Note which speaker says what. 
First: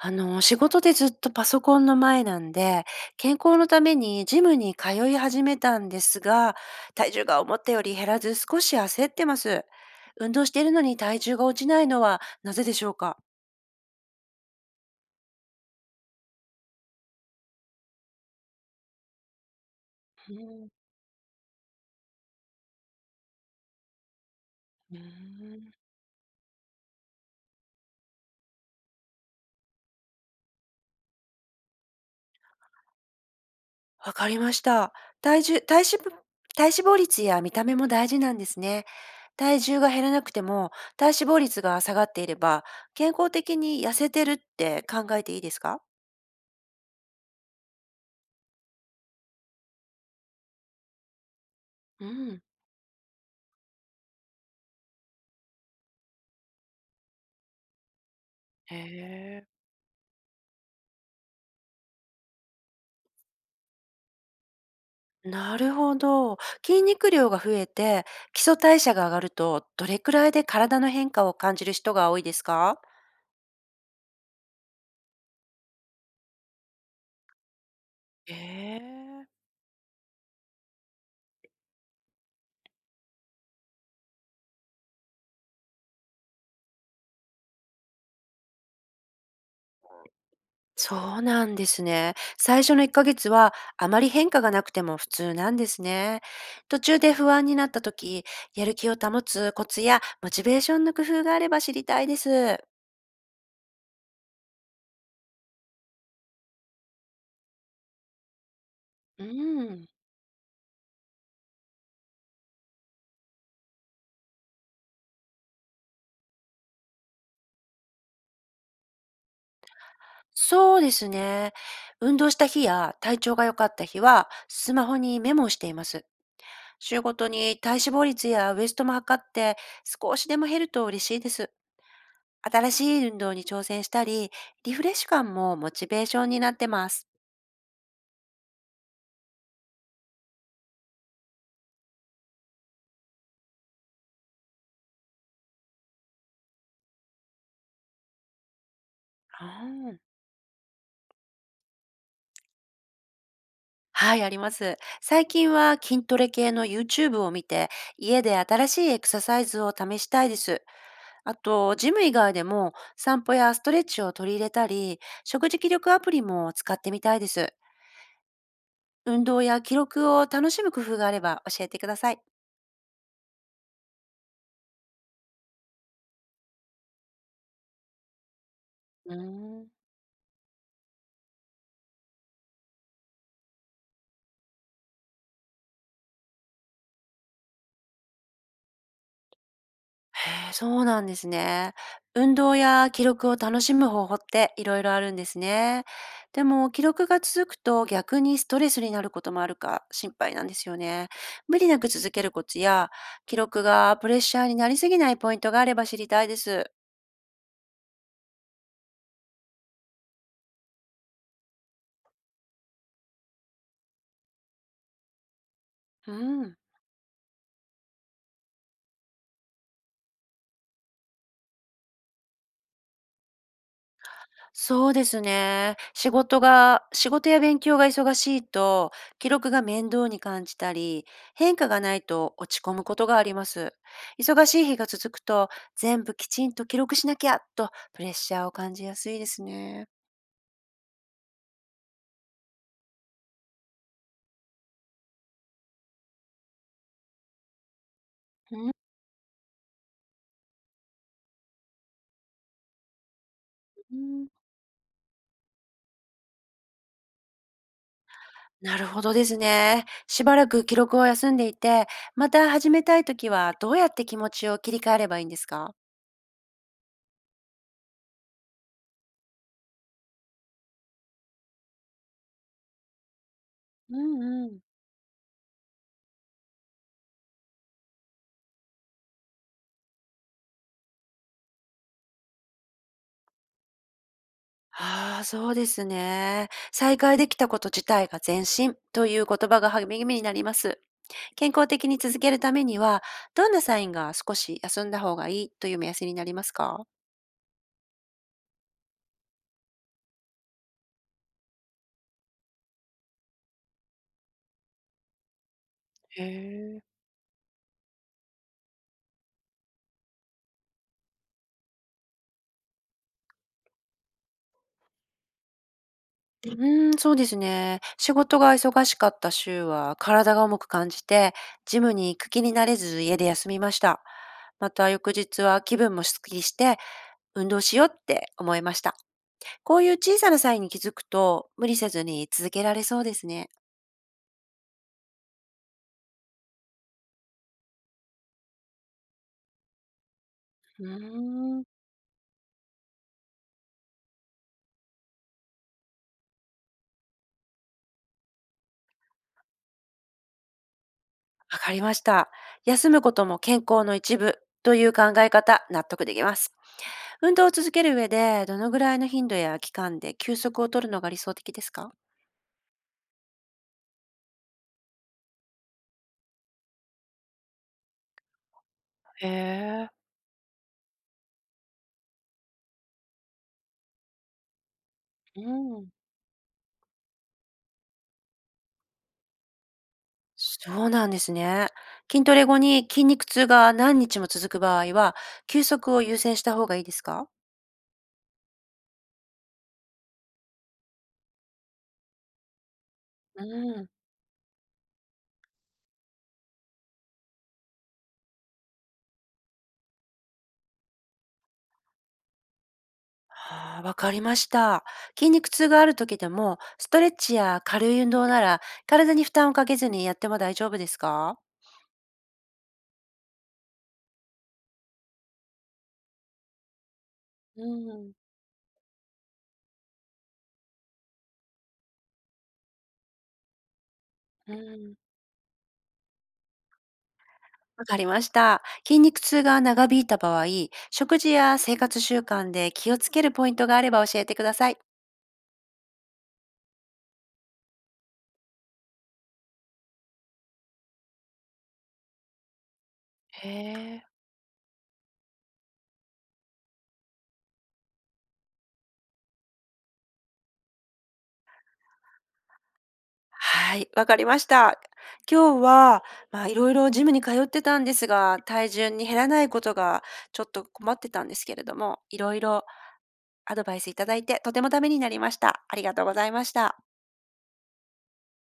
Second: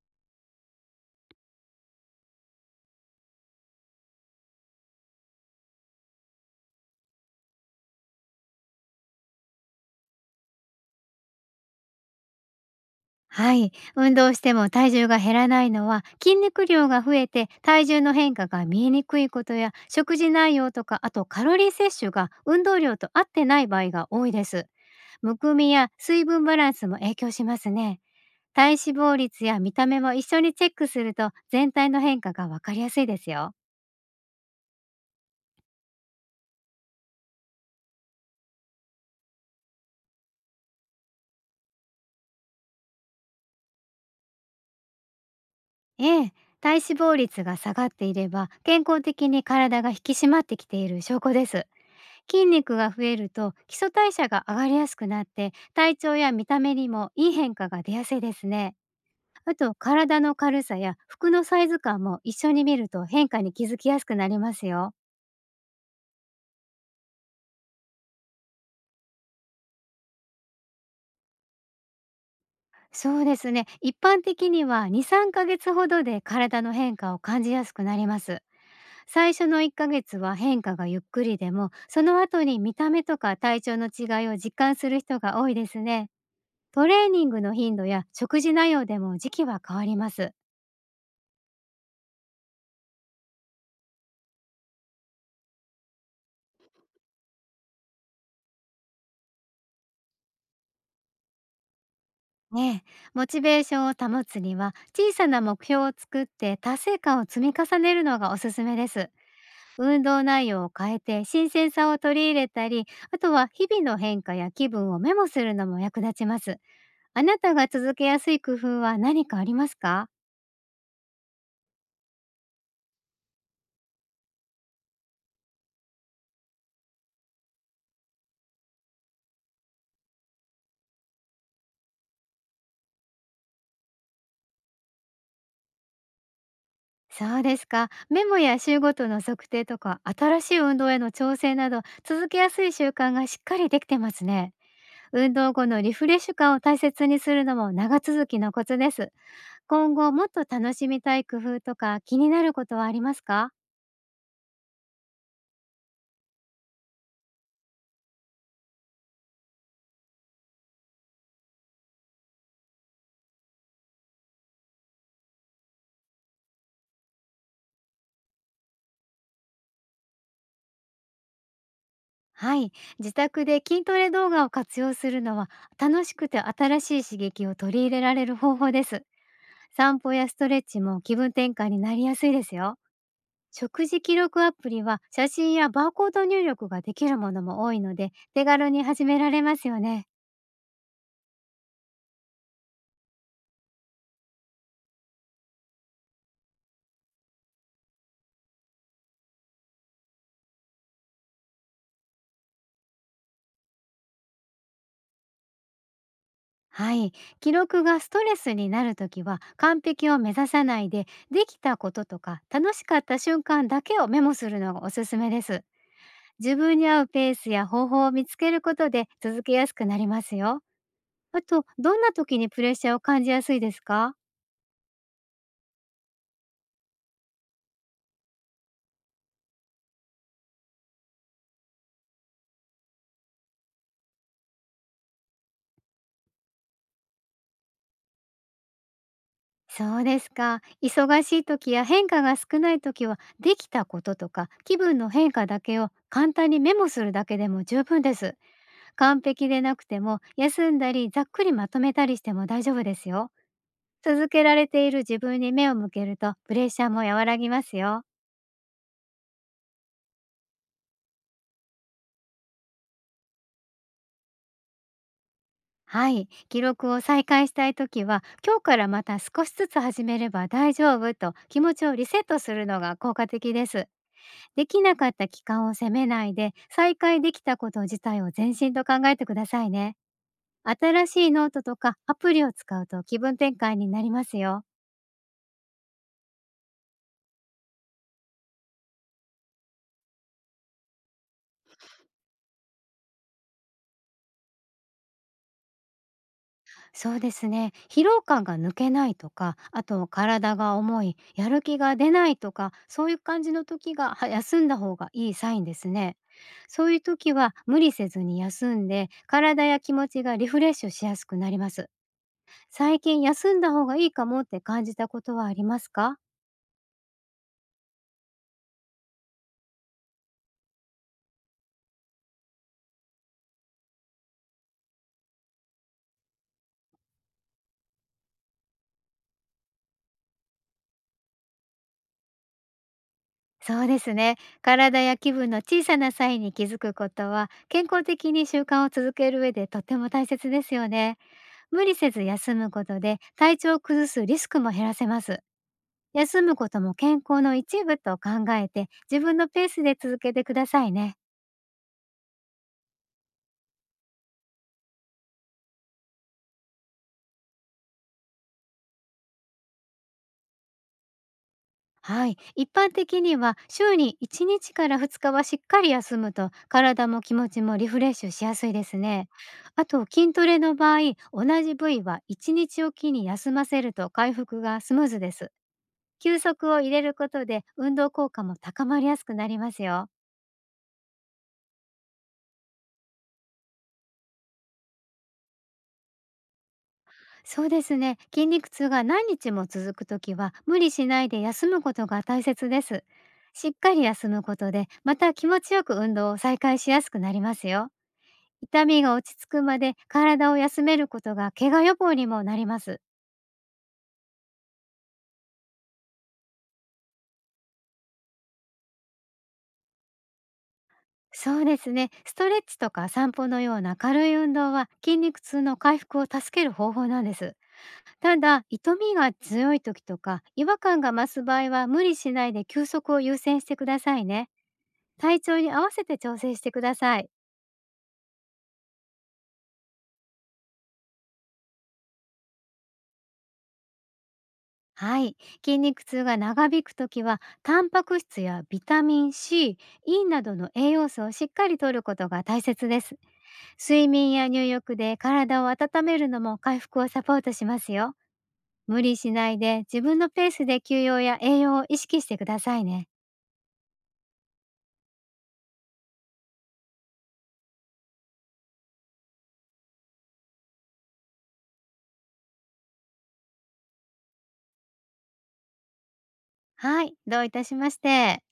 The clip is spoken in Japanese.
Speaker 1: 仕事でずっとパソコンの前なんで、健康のためにジムに通い始めたんですが、体重が思ったより減らず少し焦ってます。運動しているのに体重が落ちないのはなぜでしょうか？
Speaker 2: はい、運動しても体重が減らないのは筋肉量が増えて体重の変化が見えにくいことや食事
Speaker 1: う
Speaker 2: 内
Speaker 1: ん。
Speaker 2: 容とか、あとカロリー摂取が運動量と合ってない場合が多いです。
Speaker 1: うー
Speaker 2: むくみ
Speaker 1: ん
Speaker 2: や水分バランスも影響しますね。体脂肪率や見た目も一緒にチェックすると全体の変化がわかりやすいですよ。
Speaker 1: わかりました。体重、体脂肪、体脂肪率や見た目も大事なんですね。体重が減らなくても体脂肪率が下がっていれば、健康的に痩せてるって考えていいですか？
Speaker 2: ええ、体脂肪率が下がっていれば健康的に体が引き締まってきている証拠です。
Speaker 1: うん。
Speaker 2: 筋肉が増えると基礎代謝が上がりやすくなって体調や見た目にもいい変化が出やすいですね。
Speaker 1: へ
Speaker 2: あ
Speaker 1: え。
Speaker 2: と、体の軽さや服のサイズ感も一緒に見ると変化に気づきやすくなりますよ。
Speaker 1: なるほど。筋肉量が増えて、基礎代謝が上がると、どれくらいで体の変化を感じる人が多いですか？
Speaker 2: そうですね。一般的には2、3ヶ月ほどで体の変化を感じやすくなりま
Speaker 1: え
Speaker 2: す。
Speaker 1: え。
Speaker 2: 最初の1ヶ月は変化がゆっくりでも、その後に見た目とか体調の違いを実感する人が多いですね。トレーニングの頻度や食事内容でも時期は変わります。
Speaker 1: そうなんですね。最初の1ヶ月はあまり変化がなくても普通なんですね。途中で不安になった時、やる気を保つコツやモチベーションの工夫があれば知りたいです。
Speaker 2: ねえ、モチベーションを保つには小さな目標を作って達成感を積み重ねるのがおすすめです。
Speaker 1: うん。
Speaker 2: 運動内容を変えて新鮮さを取り入れたり、あとは日々の変化や気分をメモするのも役立ちます。あなたが続けやすい工夫は何かありますか？
Speaker 1: そうですね。運動した日や体調が良かった日はスマホにメモをしています。週ごとに体脂肪率やウエストも測って少しでも減ると嬉しいです。新しい運動に挑戦したり、リフレッシュ感もモチベーションになってます。
Speaker 2: そうですか。メモや週ごとの測定とか新しい運動への調整など、続けやすい習慣がしっかりできてますね。運動後のリフレッシュ感を大切にするのも長続きのコツです。
Speaker 1: あ
Speaker 2: 今
Speaker 1: ー。
Speaker 2: 後もっと楽しみたい工夫とか気になることはありますか？
Speaker 1: はい、あります。最近は筋トレ系の YouTube を見て、家で新しいエクササイズを試したいです。あと、ジム以外でも散歩やストレッチを取り入れたり、食事記録アプリも使ってみたいです。運動や記録を楽しむ工夫があれば教えてください。
Speaker 2: はい、自宅で筋トレ動画を活用するのは楽しくて新しい刺激を取り入れられる方法です。
Speaker 1: うーん。
Speaker 2: 散歩やストレッチも気分転換になりやすいですよ。食事記録アプリは写真やバーコード入力ができるものも多いので、手軽に始められますよね。
Speaker 1: へえ、そうなんですね。運動や記録を楽しむ方法っていろいろあるんですね。でも、記録が続くと逆にストレスになることもあるか心配なんですよね。無理なく続けるコツや、記録がプレッシャーになりすぎないポイントがあれば知りたいです。
Speaker 2: はい。記録がストレスになるときは、完璧を目指さないで、できたこととか、楽しかった瞬間だけをメモするのがおすすめです。
Speaker 1: う
Speaker 2: 自
Speaker 1: ん。
Speaker 2: 分に合うペースや方法を見つけることで続けやすくなりますよ。あと、どんな時にプレッシャーを感じやすいですか？
Speaker 1: そうですね。仕事が仕事や勉強が忙しいと、記録が面倒に感じたり、変化がないと落ち込むことがあります。忙しい日が続くと、全部きちんと記録しなきゃとプレッシャーを感じやすいですね。
Speaker 2: そうですか。忙しい時や変化が少ない時は、できたこととか、気分の変化だけを簡単にメモするだけでも十分です。完璧でなくても休んだり、ざっくりまとめたりしても大丈夫ですよ。
Speaker 1: うん。
Speaker 2: 続けられている自分に目を向けるとプレッシャーも和らぎますよ。
Speaker 1: なるほどですね。しばらく記録を休んでいて、また始めたいときはどうやって気持ちを切り替えればいいんですか？
Speaker 2: はい、記録を再開したいときは、今日からまた少しずつ始めれば大丈夫と気持ちをリセットするのが効果的です。
Speaker 1: うんうん。
Speaker 2: できなかった期間を責めないで、再開できたこと自体を前進と考えてくださいね。新しいノートとかアプリを使うと気分転換になりますよ。
Speaker 1: ああ、そうですね。再開できたこと自体が前進という言葉が励みになります。健康的に続けるためには、どんなサインが少し休んだ方がいいという目安になりますか？
Speaker 2: そうですね。疲労感が抜けないとか、あと体が重い、やる気が出ないとか、そういう感じの時がは休んだ方がいいサインですね。
Speaker 1: へえ。
Speaker 2: そういう時は無理せずに休んで、体や気持ちがリフレッシュしやすくなります。最近休んだ方がいいかもって感じたことはありますか？
Speaker 1: うーん、そうですね。仕事が忙しかった週は体が重く感じて、ジムに行く気になれず家で休みました。また翌日は気分もすっきりして、運動しようって思いました。こういう小さなサインに気づくと、無理せずに続けられそうですね。
Speaker 2: そうですね。体や気分の小さなサインに気づくことは、健康的に習慣を続ける上でとっても大切です
Speaker 1: う
Speaker 2: よね。
Speaker 1: ーん。
Speaker 2: 無理せず休むことで、体調を崩すリスクも減らせます。休むことも健康の一部と考えて、自分のペースで続けてくださいね。
Speaker 1: わかりました。休むことも健康の一部という考え方、納得できます。運動を続ける上で、どのぐらいの頻度や期間で休息を取るのが理想的ですか？
Speaker 2: はい。一般的には週に1日から2日はしっかり休むと体も気持ちもリフレッシュしやすいです
Speaker 1: へ
Speaker 2: ね。あ
Speaker 1: え。
Speaker 2: と、筋トレの場合、同じ部位は1日おきに休ませると回復がスムーズで
Speaker 1: う
Speaker 2: す。
Speaker 1: ん。
Speaker 2: 休息を入れることで運動効果も高まりやすくなりますよ。
Speaker 1: そうなんですね。筋トレ後に筋肉痛が何日も続く場合は、休息を優先した方がいいですか？
Speaker 2: そうですね。筋肉痛が何日も続くときは無理しないで休むことが大切です。
Speaker 1: う
Speaker 2: しっ
Speaker 1: ん。
Speaker 2: かり休むことで、また気持ちよく運動を再開しやすくなりますよ。痛みが落ち着くまで体を休めることが怪我予防にもなります。
Speaker 1: ああ、わかりました。筋肉痛がある時でも、ストレッチや軽い運動なら、体に負担をかけずにやっても大丈夫ですか？
Speaker 2: そうですね。ストレッチとか散歩のような軽い運動は筋肉痛の回復を助ける方法なんです。
Speaker 1: うん。
Speaker 2: ただ、痛みが強い時とか違和感が増す場合は無理しないで休息を優先してくださいね。
Speaker 1: うん、
Speaker 2: 体調に合わせて調整してください。
Speaker 1: わかりました。筋肉痛が長引いた場合、食事や生活習慣で気をつけるポイントがあれば教えてください。
Speaker 2: はい。筋肉痛が長引くときは、タンパク質やビタミン C、E などの栄養素をしっかり摂ることが大切です。
Speaker 1: へえ。
Speaker 2: 睡眠や入浴で体を温めるのも回復をサポートしますよ。無理しないで自分のペースで休養や栄養を意識してくださいね。
Speaker 1: はい、わかりました。今日は、いろいろジムに通ってたんですが、体重に減らないことがちょっと困ってたんですけれども、いろいろアドバイスいただいてとてもためになりました。ありがとうございました。
Speaker 2: はい。どういたしまして。